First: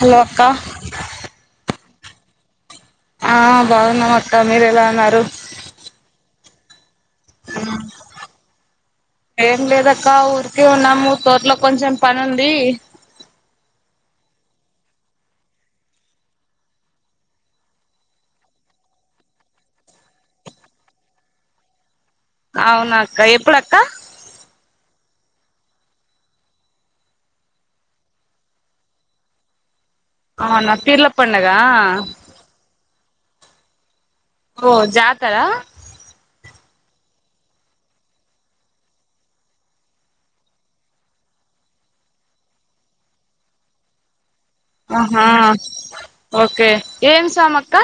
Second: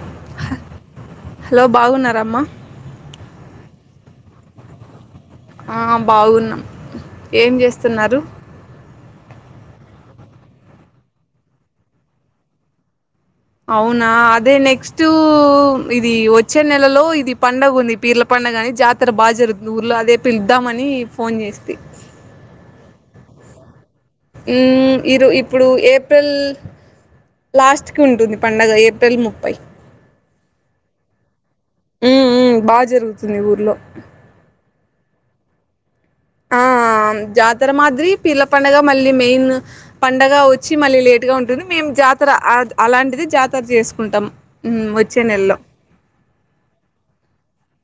Hello అక్క hello బాగున్నారమ్మా ఆ బావున్నవా అత్త మీరు ఎలా ఉన్నారు ఆ బాగున్నం ఏం చేస్తుంటారు ఏం లేద అక్క ఊరికే ఉన్నం తోట్ లో కొంచెం పని ఉంది అవునా అదే నెక్స్ట్ఊ ఇది వచ్చే నెలలో ఇది పండగ ఉంది పీర్ల పండగ అని జాతర బాగా జరుగుతుంది ఊర్లో అదే పిలుద్దామని ఫోన్ చేస్తి అవునా అక్క ఎప్పుడు అక్క ఊ ఇరు ఇప్పుడు ఏప్రిల్ లాస్ట్ కి ఉంటుంది పండగ ఏప్రిల్ ముప్పై అవున పేర్ల పండగ ఆ చిని ఊర్లో ఓ జాతార ఆ ఆ మ్ జాతర మాదిరి పీర్లపండగ మళ్ళీ మెయిన్ పండగ వచ్చి మళ్ళీ లేట్ గా ఉంటుంది మేం జాతర అలాంటిది జాతర చేసుకుంటాం హ్మ్. వచ్చే ఆహా నెలలో ఓకే ఏం సామక్క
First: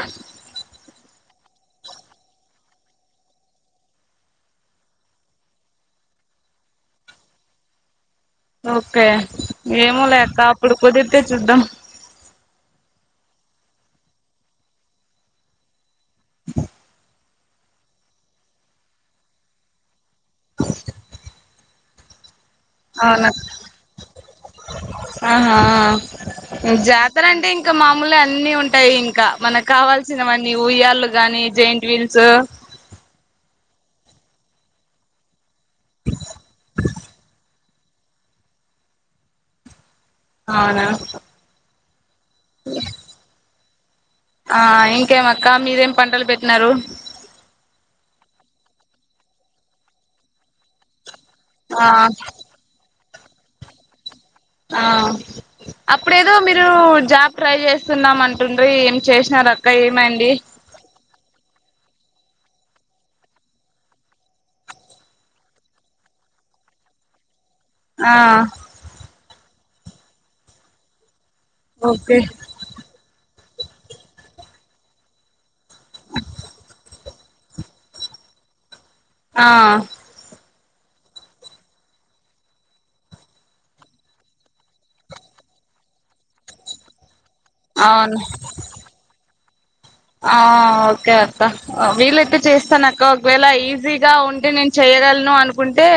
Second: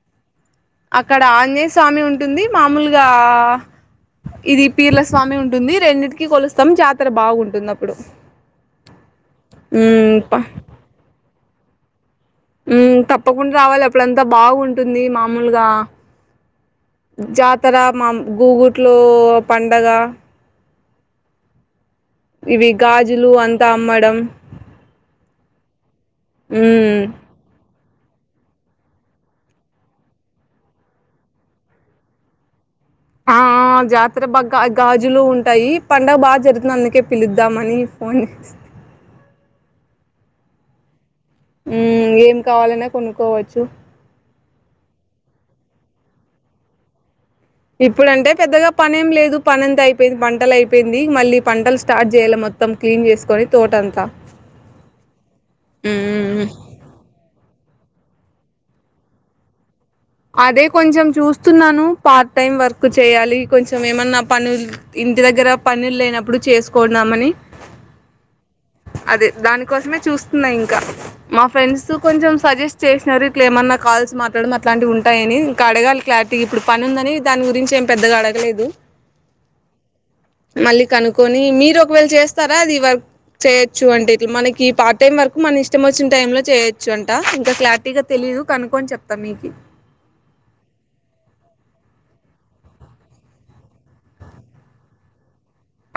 అక్కడ ఆంజేయ స్వామి ఉంటుంది మామూలుగా ఇది పీర్ల స్వామి ఆంజనేయ స్వామి ఉంటుంది రెండింటికి కొలుస్తాం జాతర బాగుంటుంది అప్పుడు ఓకే ఏమో లే అక్క అప్పుడు కుదిరితే చూద్దాం ఉ తప్పకుండా రావాలి అప్పుడంతా బాగుంటుంది మామూలుగా జాతర మా గూగుట్లో పండగ ఇవి గాజులు అవునా అంతా అమ్మడం ఆహా హ్మ్. జాతర అంటే ఇం ఇంకా మామూలు అన్నిీ ఉంటాయి ఇంకా మనకు కావాల్సి ఉయ్యాల ఊయ్యాళ్ళు గాని జయింట్ వీల్స్ ఆ ఆ జాతర బాగా గాజులు ఉంటాయి పండుగ బాగా జరుగుతుంది అందుకే పిలుద్దామని ఫోన్ అవునా ఏం కావలిసిన కొనుక్కోవచ్చు ఆ ఇంకేమక్క మీరేం పంటలు పెట్టిన ఇప్పుడంటే పెద్దగా పని ఏం లేదు పన ఎంత అయిపోయింది పంటలు అయిపోయింది మళ్ళీ పంటలు ఆ స్టార్ట్ చేయాలి మొత్తం క్లీన్ చేసుకొని తోటంతా ఆ అప్పుడేదో ఉమ్ మీరు జాబ్ ట్రై చేస్త స్తున్నాం అంటుండ్రి ఏం చేసినార అదే కొంచెం చూస్తున్నాను పార్ట్ టైం వర్క్ చేయాలి కొంచెం ఏమన్నా పనులు ఇంటి దగ్గర పనులు లేనప్పుడు చేసుకోనా అమని ఆ అదే దానికోసమే చూస్తునన్నా ఇంకా మా ఫ్రెండ్స్ ఓకే కొంచెం సజెస్ట్ చేసినరు ఏమన్నా కాల్స్ మాట్లాడు మ ఇట్లాంటి ఉంటాయని ఇంకా అడగాలి క్లారిటీ ఇప్పుడు పని ఉందని దాని గురించి ఏం పెద్దగా అడగలేదు ఆ మళ్ళీ కనుక్కొని మీరు ఒకవేళ చేస్తారా అది వర్ చేయొచ్చు అంటే ఇట్లా మనకి పార్ట్ టైం వరకు మన ఇష్టం వచ్చిన టైమ్ లో చేయొచ్చు అం ట ఇంకా క్లారిటీగా అవును తెలీయదు కనుక్కొని చెప్తా మీకు ఆ ఓకే అత్త వీలైతే చేస్తాను అక్క ఒకవేళ ఈజీగా ఉంటే నేను చె చేయగలను అను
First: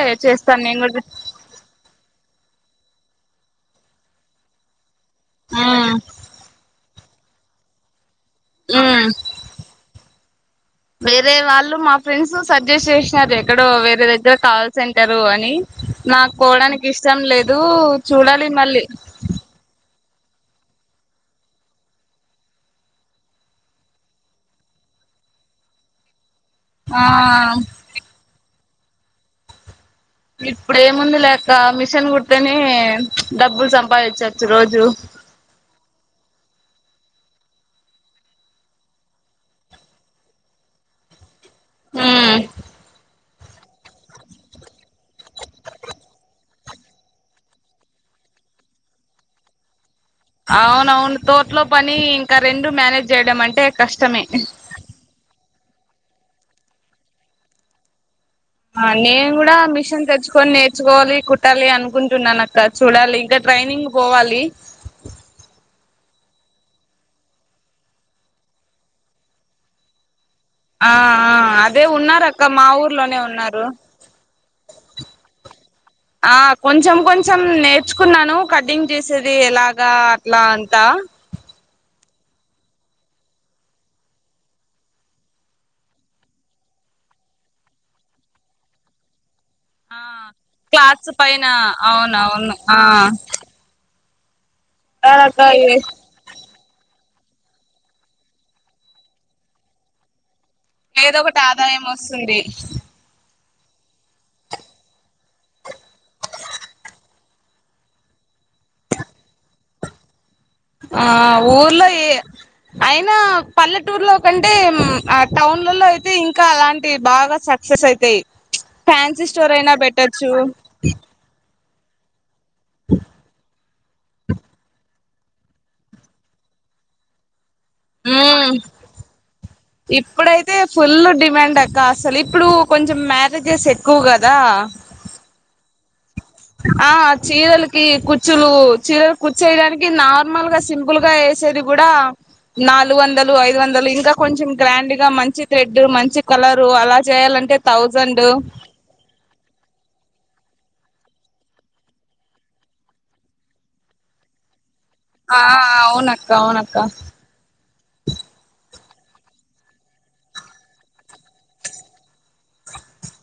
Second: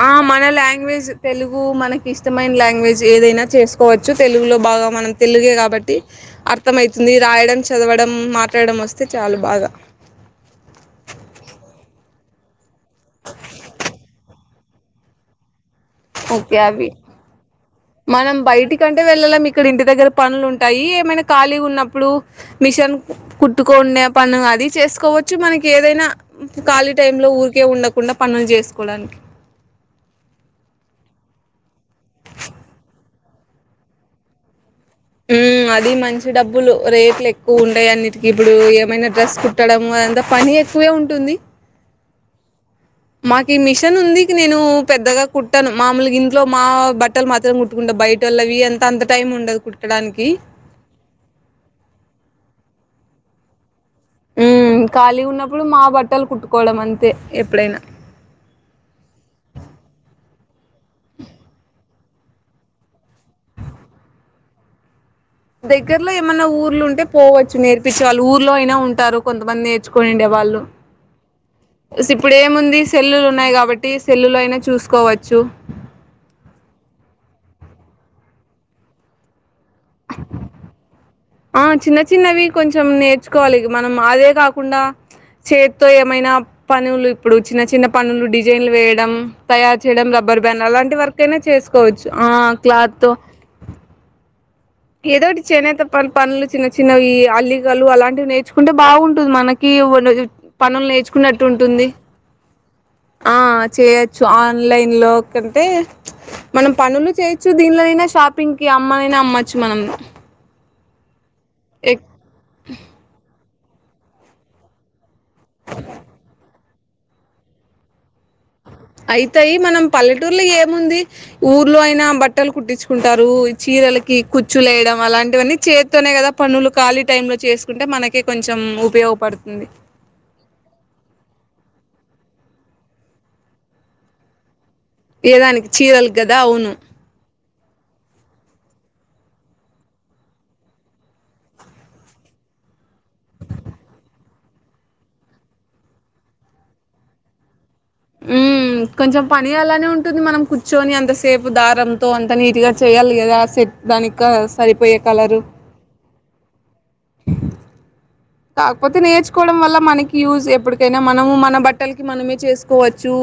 ఆ మన లాంగ్వేజ్ తెలుగు మనకి ఇష్టం ఇష్టంమైన లాంగ్వేజ్ ఏదైనా చేసుకోవచ్చు తెలుగులో బాగా మనం తెలుగే ఉమ్ కాబట్టి అర్థమై తుంది రాయడం చదవడం వడం మాట్లాడడం వస్తే ఉమ్ చాలు బాగా వేరే వాళ్ళు మా ఫ్రెండ్స్ సజెస్ట్ చేసినారు ఎక్కడో వేరే దగ్గర కాల్ సెంటారు అని నాకు ఓకే అవి పోవడానికి ఇష్టం లేదు మనం చూడాలి మళ్ళీ బయటికంటే వెళ్ళలేము ఇక్కడ ఇంటి దగ్గర పనులుంటాయి ఏమైనా ఖాళీగా ఉన్నప్పుడు మిషన్ కుట్టుకోండ పని అది చేసుకో చ్చు మనకి ఏదైనా ఖాళీ ఆ టైంలో ఊరికే ఉండకుండా పనులు చేసుకోవడానికి ఇప్పుడ ఏముంది లేక మిషన్ కుడుతనే డబ్బులు సంపాదించచ్చు రోజు హు అది మంచి డబ్బులు రేట్లు ఎక్కువ ఉంటాయి అన్నిటికి ఇప్పుడు ఏమైనా డ్రెస్ కుట్టడం అంత పని ఎక్కువే ఉంటుంది హు మాకు ఈ మిషన్ ఉంది నేను పెద్దగా కుట్టాను మామూలుగా ఇంట్లో మా బట్టలు మాత్రం కుట్టుకుంటా బయ బయటోల్లవి అంత టైం ఉండదు కు అవునవును తోట్లో పని ఇంకా రెండు మేనేజ్ చేయడం అంటే కష్టమే ఉ ఖాళీ గా ఉన్నప్పుడు మా బట్టలు కుట్టుకోవడం అంతే ఎప్పుడైనా ఆ నేను కూడా మిషన్ తెచ్చుకొని నేర్చుకోవాలి కుట్టాలి అనుకుంటున్నాను అక్క చూడాలి ఇంకా ట్రైనింగ్ పోవాలి దగ్గరలో ఏమన్నా ఊర్లు ఉంటే పోవచ్చు నేర్పించే వాళ్ళు ఊర్లో అయినా ఉంటారు కొంతమంది నేర్చుకొని ఉండే వాళ్ళు ఆ ఆ అదే సి ఉన్నారు ఇప్పుడు అక్క మా ఏముంది ఊర్లోనే సెల్లులు ఉన్నాయి ఉన్నారు కాబట్టి సెల్లులు అయినా చూసుకోవచ్చు ఆ కొంచెం కొంచెం కొంచెం నేర్చుకున్నాను కట్టింగ్ చేసేది ఎలాగా అట్లా అంతా ఆ చిన్న చిన్నవి కొంచెం నేర్చుకోవాలి ఇగ మనం అదే కాకుండా చేతితో ఏమైనా పనులు ఇప్పుడు చిన్న చిన్న పనులు డిజైన్లు వేయడం తయారు ఆ చేయడం రబ్బర్ బాండ్ అలాంటి క్లాత్స్ వర్క్ అయినా పైన చేసుకోవచ్చు ఆ అవునవును ఆ క్లాత్ ఏదోటి రకారకా చేనేత పల్ పల్లు చిన్న చిన్నవి అల్లికలు అలాంటివి నేర్చుకుంటే బాగుంటుంది మనకి వో పనులు ఏదో ఒకటి నేర్చుకున్నట్టు ఆదాయం ఉంటుంది వస్తుంది ఆ చేయచ్చు ఆన్లైన్లో కంటే మనం పనులు చేయొచ్చు దీనిలోనైనా షాపింగ్ కి అమ్మనైనా అమ్మచ్చు మనం ఆ ఊర్లో ఏ అయినా పల్లెటూర్లో కంటే మ్ అట్ టౌన్లలో అయితే ఇంకా అలాంటివి బాగా సక్సెస్ అయితయ్ అయితయ్ మనం పల్లెటూర్లో ఏముంది ఊ ఊళ్ళో అయినా బట్టలు కుట్టించుకుంటారు చీరలకి కుచ్చులు ఏయడం అలాంటివన్నీ చేత్తోనే కదా పనులు ఖాళీ టైం లో చేసు మ్మ్ ఇప్పుడైతే ఫుల్లు డిమాండ్ అక్ కా అసల్ ఇప్పుడూ కొంచెం మ్యారేజెస్ ఎక్కువ్ గదా ఏదానిక్ చీరల్ ఆ చీరలు కి కుచ్చులూ చీరలక్ కుచ్చేయడానికి నార్మల్ గా సింపుల్ గా ఏసేది గుడా నాలుగు వందలు ఐదు వందలు ఇంకా కొంచెం గ్రాండ్గా మంచి థ్రెడ్ మంచి కలరు అలా చేయాలంటె మ్ కొంచెం పని అలానే ఉంట్ మనం కూర్చొని అంతసేపు దారంతో అంత నీట్ గా చేయాలి గదా సెట్ దానికా సరి ఆ అవునక్క అవునక్క కాక్పోతే నేర్చుకోవడం వల్ల మనకి యూజ్ ఎప్పడుకైనా మనము మన బట్టల్కి మనమే చేసుకోవచ్చు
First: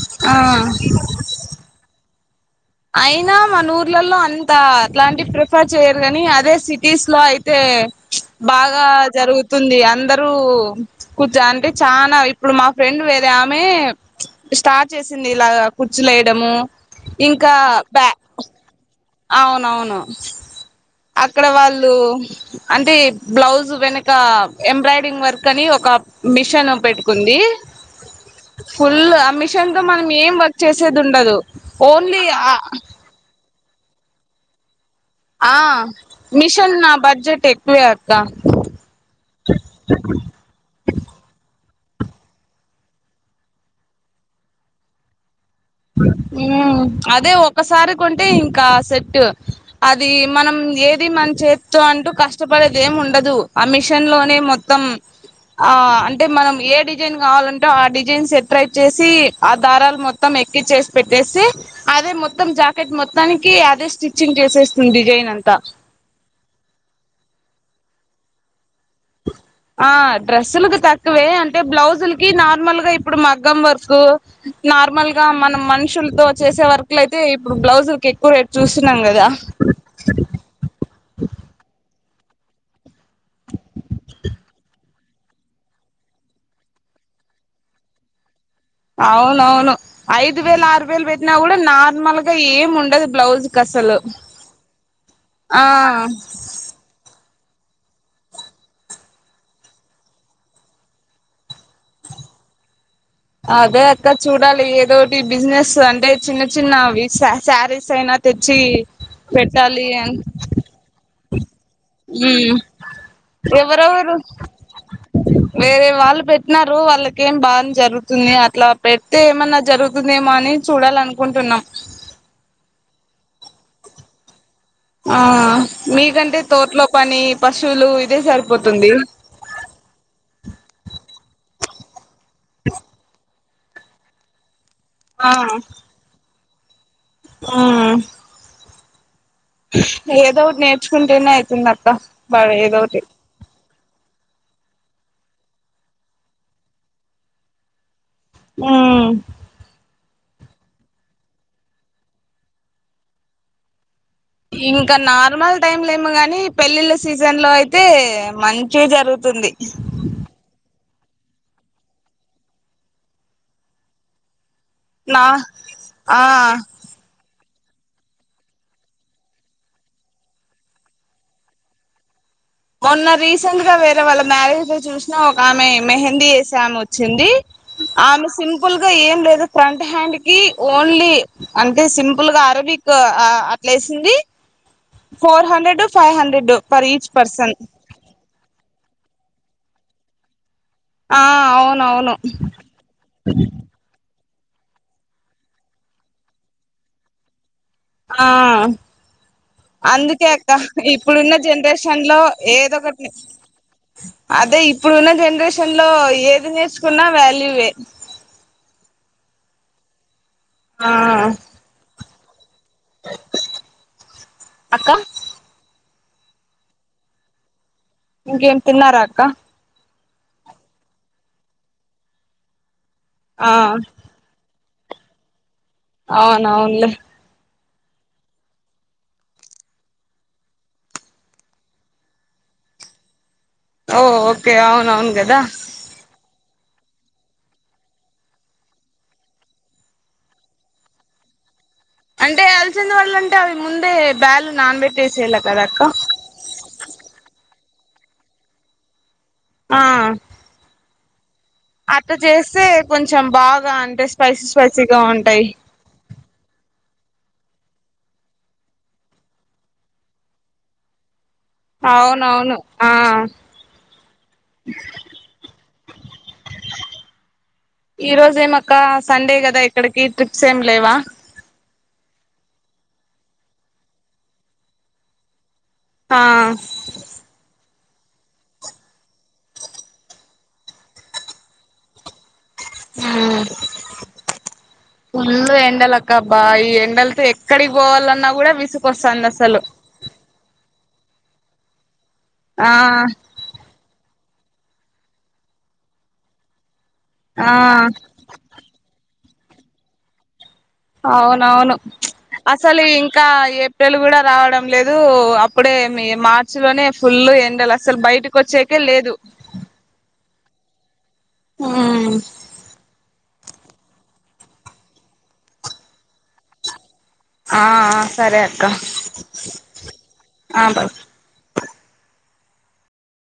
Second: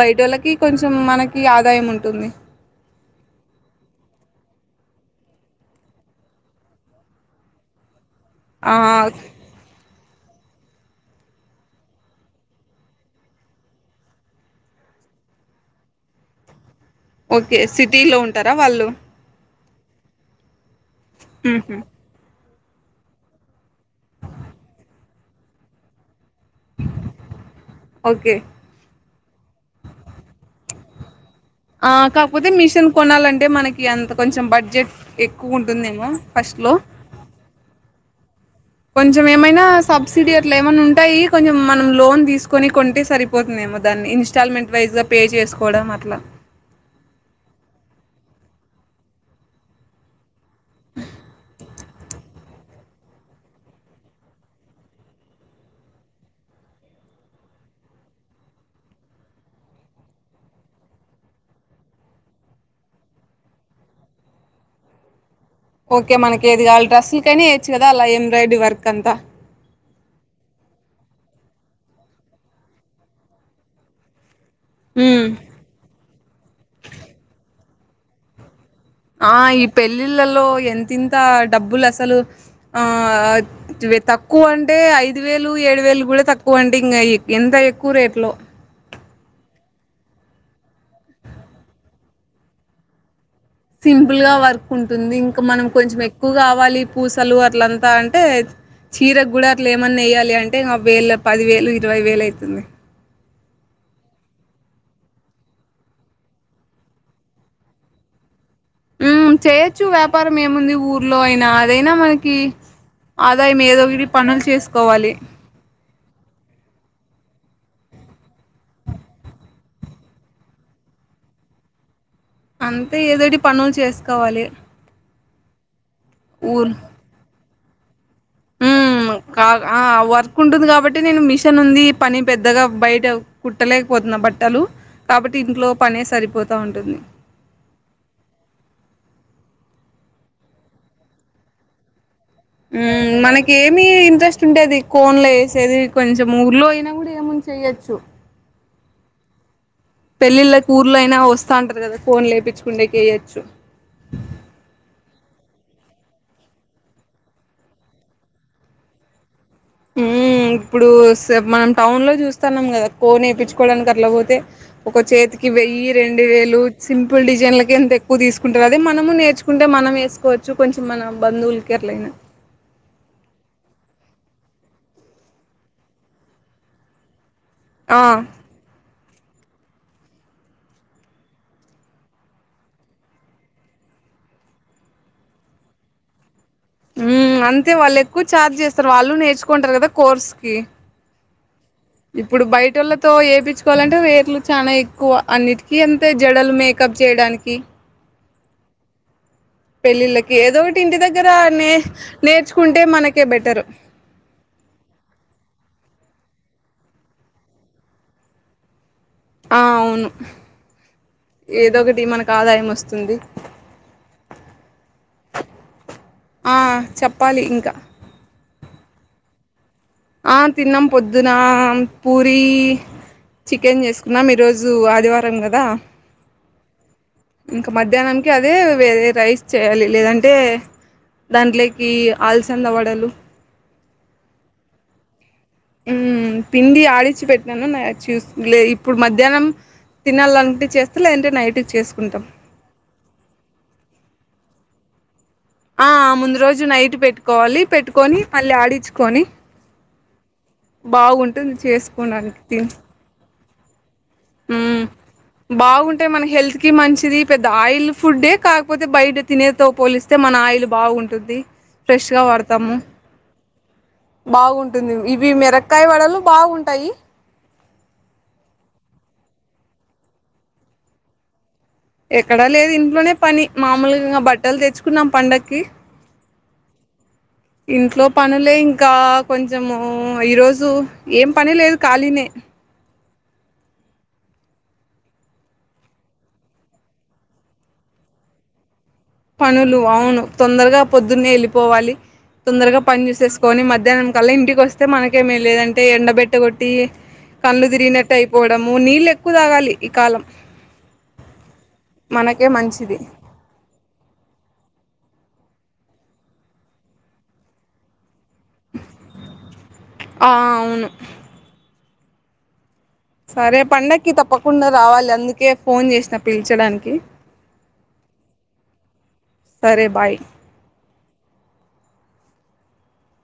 బయటోళ్ళకి ఆ కొంచెం మనకి ఆదాయం ఉంటుంది ఐనా మన ఊర్లల్లో అంతా అట్లాంటి ప్రిఫర్ చేయరు గనీ అదే సిటీస్ లో అయితే ఆ బాగా జరుగుతుంది అందర్ అంటె చానా ఇప్పుడు మా ఫ్రెండ్ వేరే ఆమే స్టార్ట్ చేసింది ఇలాగా కుచ్చులేయడమూ ఇంకా ఓకే బా సిటీలో ఉంటారా వాళ్ళు అవునవు అక్కడ ఉహు వాళ్ళూ అంటే బ్లౌజ్ వెనకా ఎంబ్రాయిడింగ్ వర్క్ అనీ ఒకా మిషన్ పెట్టుకుంది ఓకే ఫుల్లు మిషన్ తో మనం ఏం వర్క్ చేసేద్ ఉండదు ఓ కాక్పోతె మిషిన్ కొనాలంటే మనకి అంత కొంచెం బడ్జెట్ ఆ ఎక్కువుంటుందేమో ఫస్ట్లో మిషన్ నా బడ్జెట్ ఎక్కువే అక్క కొంచం ఏమైనా సబ్సిడి అట్ల ఏమన్నుంటాయి కొంచెం మనం లోన్ తీసుకొని కొంటే సరిపోతుందేమో దాన్ని ఇన్స్టల్మెంట్ వైజ్గా పే చేసుకు కోడం అట్లా మ్మ్ అదే ఒకసారి కొంటే ఇంకా సెట్టు అది మనం ఏది మన్ చేత్తొ అం టు కష్టపడేది ఏం ఉండదు ఆ మిషన్ లోనే మొత్తం ఆ అంటే మనం ఏ డిజైన్ కావాలంటే ఆ డిజైన్స్ సెట్ప్రైచ్చేసి ఆ దారాల్ మొత్తం ఎ కిచేసి పెట్టేసి అదే మొత్తం జాకెట్ మొత్తానికి అదే స్టిచ్చింగ్ చేసేస్తుంది డిజైన్ అంత ఓకే మనకేది కావాల్ డ్రెస్సుల్కైనా ఏయెచ్చు గదా అలా ఎంబ్రాయిడీ వర్క్ అంతా ఆ డ్రెస్సుల్కు తక్ వే అంటే బ్లౌజుల్కి నార్మల్ గా ఇప్పుడు మగ్గం వర్కు నార్మల్ గా ఉమ్. మనం మనుషుల్తో చేసే వర్క్లైతే ఇప్పుడు బ్లౌజుల్కి ఎక్కువ్ రేట్ చూస్తున్నాం కదా ఆ ఈ పెళ్ళిళ్ళలో ఎంతింత డబ్బుల్ అసలు ఆ అద్ తక్కువ అంటే ఐ దివేలు ఏడు వేలు గుడ తక్కువ అండి ఇంగ ఇంత ఎక్కువ రేట్లో అవునవును ఐదు వేలు ఆరు వేలు పెట్టినా గుడా నార్మల్ గా ఏం ఉండదు బ్లౌజ్ కసలు సింపుల్ గా వర్క్ ఉంటుంది ఇంకా ఆ మనం కొంచెం ఎక్కువ్ గావాలి పూస్ సలూ అట్లంతా అంటే చీరక్ గుడ అట్ల ఏమన్నా ఎయ్యాలి అంటే ఇంగ వేళ పదివేలు ఇరవై వేలు ఐతుంది అదే అక్క చూడాలి ఏదోటి బిజినెస్ అంటే చిన్న చిన్నవి సా శారీస్ అయినా తే చీ ఉమ్ చేయొచ్చు పెట్టాలీ వ్యాపారం ఏముంది ఊర్లో అయినా అదైనా మనకి మ్ ఆదాయం ఏదో ఒకటి ఎవరెవరు పనులు చేసుకోవాలి వేరే వాళ్ళు పెట్టినరూ వాళ్ళక్ కేం బాన్ జరు తుంది అట్లా పెడ్తే ఏమన్నా జరుగుతుందేమో అని చూడాలనుకుంటున్నం అంతే ఏదోటి పనుల్ చేస్కోవాలి ఆ మీకంటే తోట్లో పనీ పశువులు ఇదే సరిపోతుంది మ్ కాహ్ ఆ వర్క్ ఉంటుంది కాబట్ నేను మిషన్ ఉందీ పని పెద్దగా బయట కుట్టలేకపోత్న బట్టలు కాబట్టి ఇంట్లో పనే సరిపోతా ఉంటుంది. హ్మ్ ఏదో ఒకటి నేర్చుకుంటేనే అయితుంది అక్క బాగా ఏదో ఒకటి హ్మ్ మనకి ఏమి ఇంట్రెస్ట్ ఉండేది కోన్లో వేసేది కొంచెం ఊర్లో అయినా కూడా ఏమో చేయొచ్చు హ్మ్ పెళ్ళిళ్ళకి ఊర్లో అయినా వస్తా ఉంటారు కదా కోన్ లేపించుకుంటే కే ఏయొచ్చు ఇంకా నార్మల్ టైమ్లో ఏమో గాని పెళ్ళిళ్ళ సీజన్ లో అయితే మంచిగా జరుగుతుంది. మ్మ్ ఇప్పుడు మనం టౌన్ లో చూస్తాన్నాం కదా కోన్ వేపిచ్చుకోవడానికి అట్లా పోతే ఒక నా చేతికి వెయ్యి ఆ రెండు వేలు సింపుల్ డిజైన్ల ఎంత ఎక్కువ తీసుకుంటారు అదే మనము నేర్చుకుంటే మనం వేసుకోవచ్చు కొంచెం మన బంధువులకి ఎట్లైనా మొన్న రీసెంట్ గా వేరే వాళ్ళ మ్యారేజ్ కి చూసినా ఒక ఆమె మెహందీ ఏసే ఆమె వచ్చింది ఆ ఆమె సింపుల్ ఏం లేదు ఫ్రంట్ హ్యాండ్ కి ఓన్లీ అంటే సింపుల్ గా అరబిక్ అట్లా as the four hundred five hundred per each person హ్మ్అంతే వాళ్ళు ఎక్కువ ఛార్జ్ చేస్తారు వాళ్ళు నేర్చుకుంటారు కదా కోర్స్ కి ఆ అవు ఇప్పుడు బయటోళ్ళతో ఏపిచ్చుకోవాలంటే వేర్లు చనా ఎక్కువ అన్నిటికీ అంతే జడలు మేకప్ చేయడానికి ఆ అందుకే పెళ్ళిళ్ళకి అక్క ఏదో ఒకటి ఇంటి దగ్గర ఇప్పుడున్న నే జనరేషన్ లో ఏదో నేర్చుకుంటే ఒకటి మనకే బెటరు అదే ఇప్పుడు ఉన్న జనరేషన్ లో ఏది నేర్చుకున్నా వాల్యూనే ఆ అవును ఏదో ఒకటి మనకి ఆదాయము అక్క ఆహ్ చెప్పాలి ఇంకా ఇంకేం తిన్నారా అక్క ఆహ్ తిన్నాం పొద్దున పూరి ఆ చికెన్ చేసుకున్నాం ఈరోజు జు ఆదివారం కదా అవును అవునులే ఇంకా మధ్యాహ్ననికి అదే వేరే రైస్ చేయాలి లేదంటే దాంట్లోకి అల్సంద వడలు ఓ ఓకే అవును అవున్ గదా హ్మ్ పిండి ఆడిచి పెట్టాను చూ లే ఇప్పుడు మధ్యాహ్నం తినాలంటే చేస్తే లేదంటే నైట్ అంటే అలసంద వడలు అంటే అవి ముందే బ్యాల్ నాన్బెట్టే ఆ ముందు రోజు నైట్ పెట్టుకోవాలి పెట్టుకొని మళ్ళీ ఆడిచ్చుకొని ఆ బాగుంట అట్ట చేస్తే కొంచెం బాగా అనిపిస్ హ్మ్ బాగుంటాయి. మన హెల్త్ కి మంచి ది పెద్ద ఆయిల్ ఫుడ్డే కాకపోతే బయట తినే తో పోలిస్తే మన ఆయిల్ బాగుంటుది. అవునవును ఆ బాగుంటుంది ఇవి మిరకాయ వడలు బాగుంటాయి ఈ రోజ ఏమక్క సండే కదా ఎక్కడికి ట్రిప్స్ ఏమి లేవా ఎక్కడా లేదు ఇంట్లోనే పని మామూలుగా బట్టలు తెచ్చుకున్నాం పండక్కి ఆ ఇంట్లో పనులే ఇంకా కొంచెము ఈరోజు ఏం పని లేదు ఖాళీనే ఫుల్లు ఎండలక్కబ్బా ఈ ఎండలతో ఎక్కడికి పోవాలన్నా కూడా విసు పనులు అవును తొందరగా పొద్దున్న వెళ్ళిపోవాలి. ఆ తొందరగా పని చేూసేసుకొని మధ్యాహ్నం కల్లా ఇంటికి వస్తే మనకేమ లేదంటే ఎండబెట్ట కొట్టి ఆ కళ్ళు తిరిగినట్టు అయిపోవడము నీళ్ళ ఎక్కువ తాగాలి ఈ కాలం అవునవును మనకే అసలు మంచిది ఇంకా ఏప్రిల్ కూడా రావడం లేదు అప్పుడే మీ మార్చి లోనే ఫుల్ ఎండలు అసలు బయట కే వచ్చేకే లేదు ఆ అవును మ్మ్ సరే పండకి తప్పకుండా రావాలి అందుకే ఫోన్ చేసిన పిల్చడానికి ఆ సరే అక్క సరే బాయ్ ఆ బస్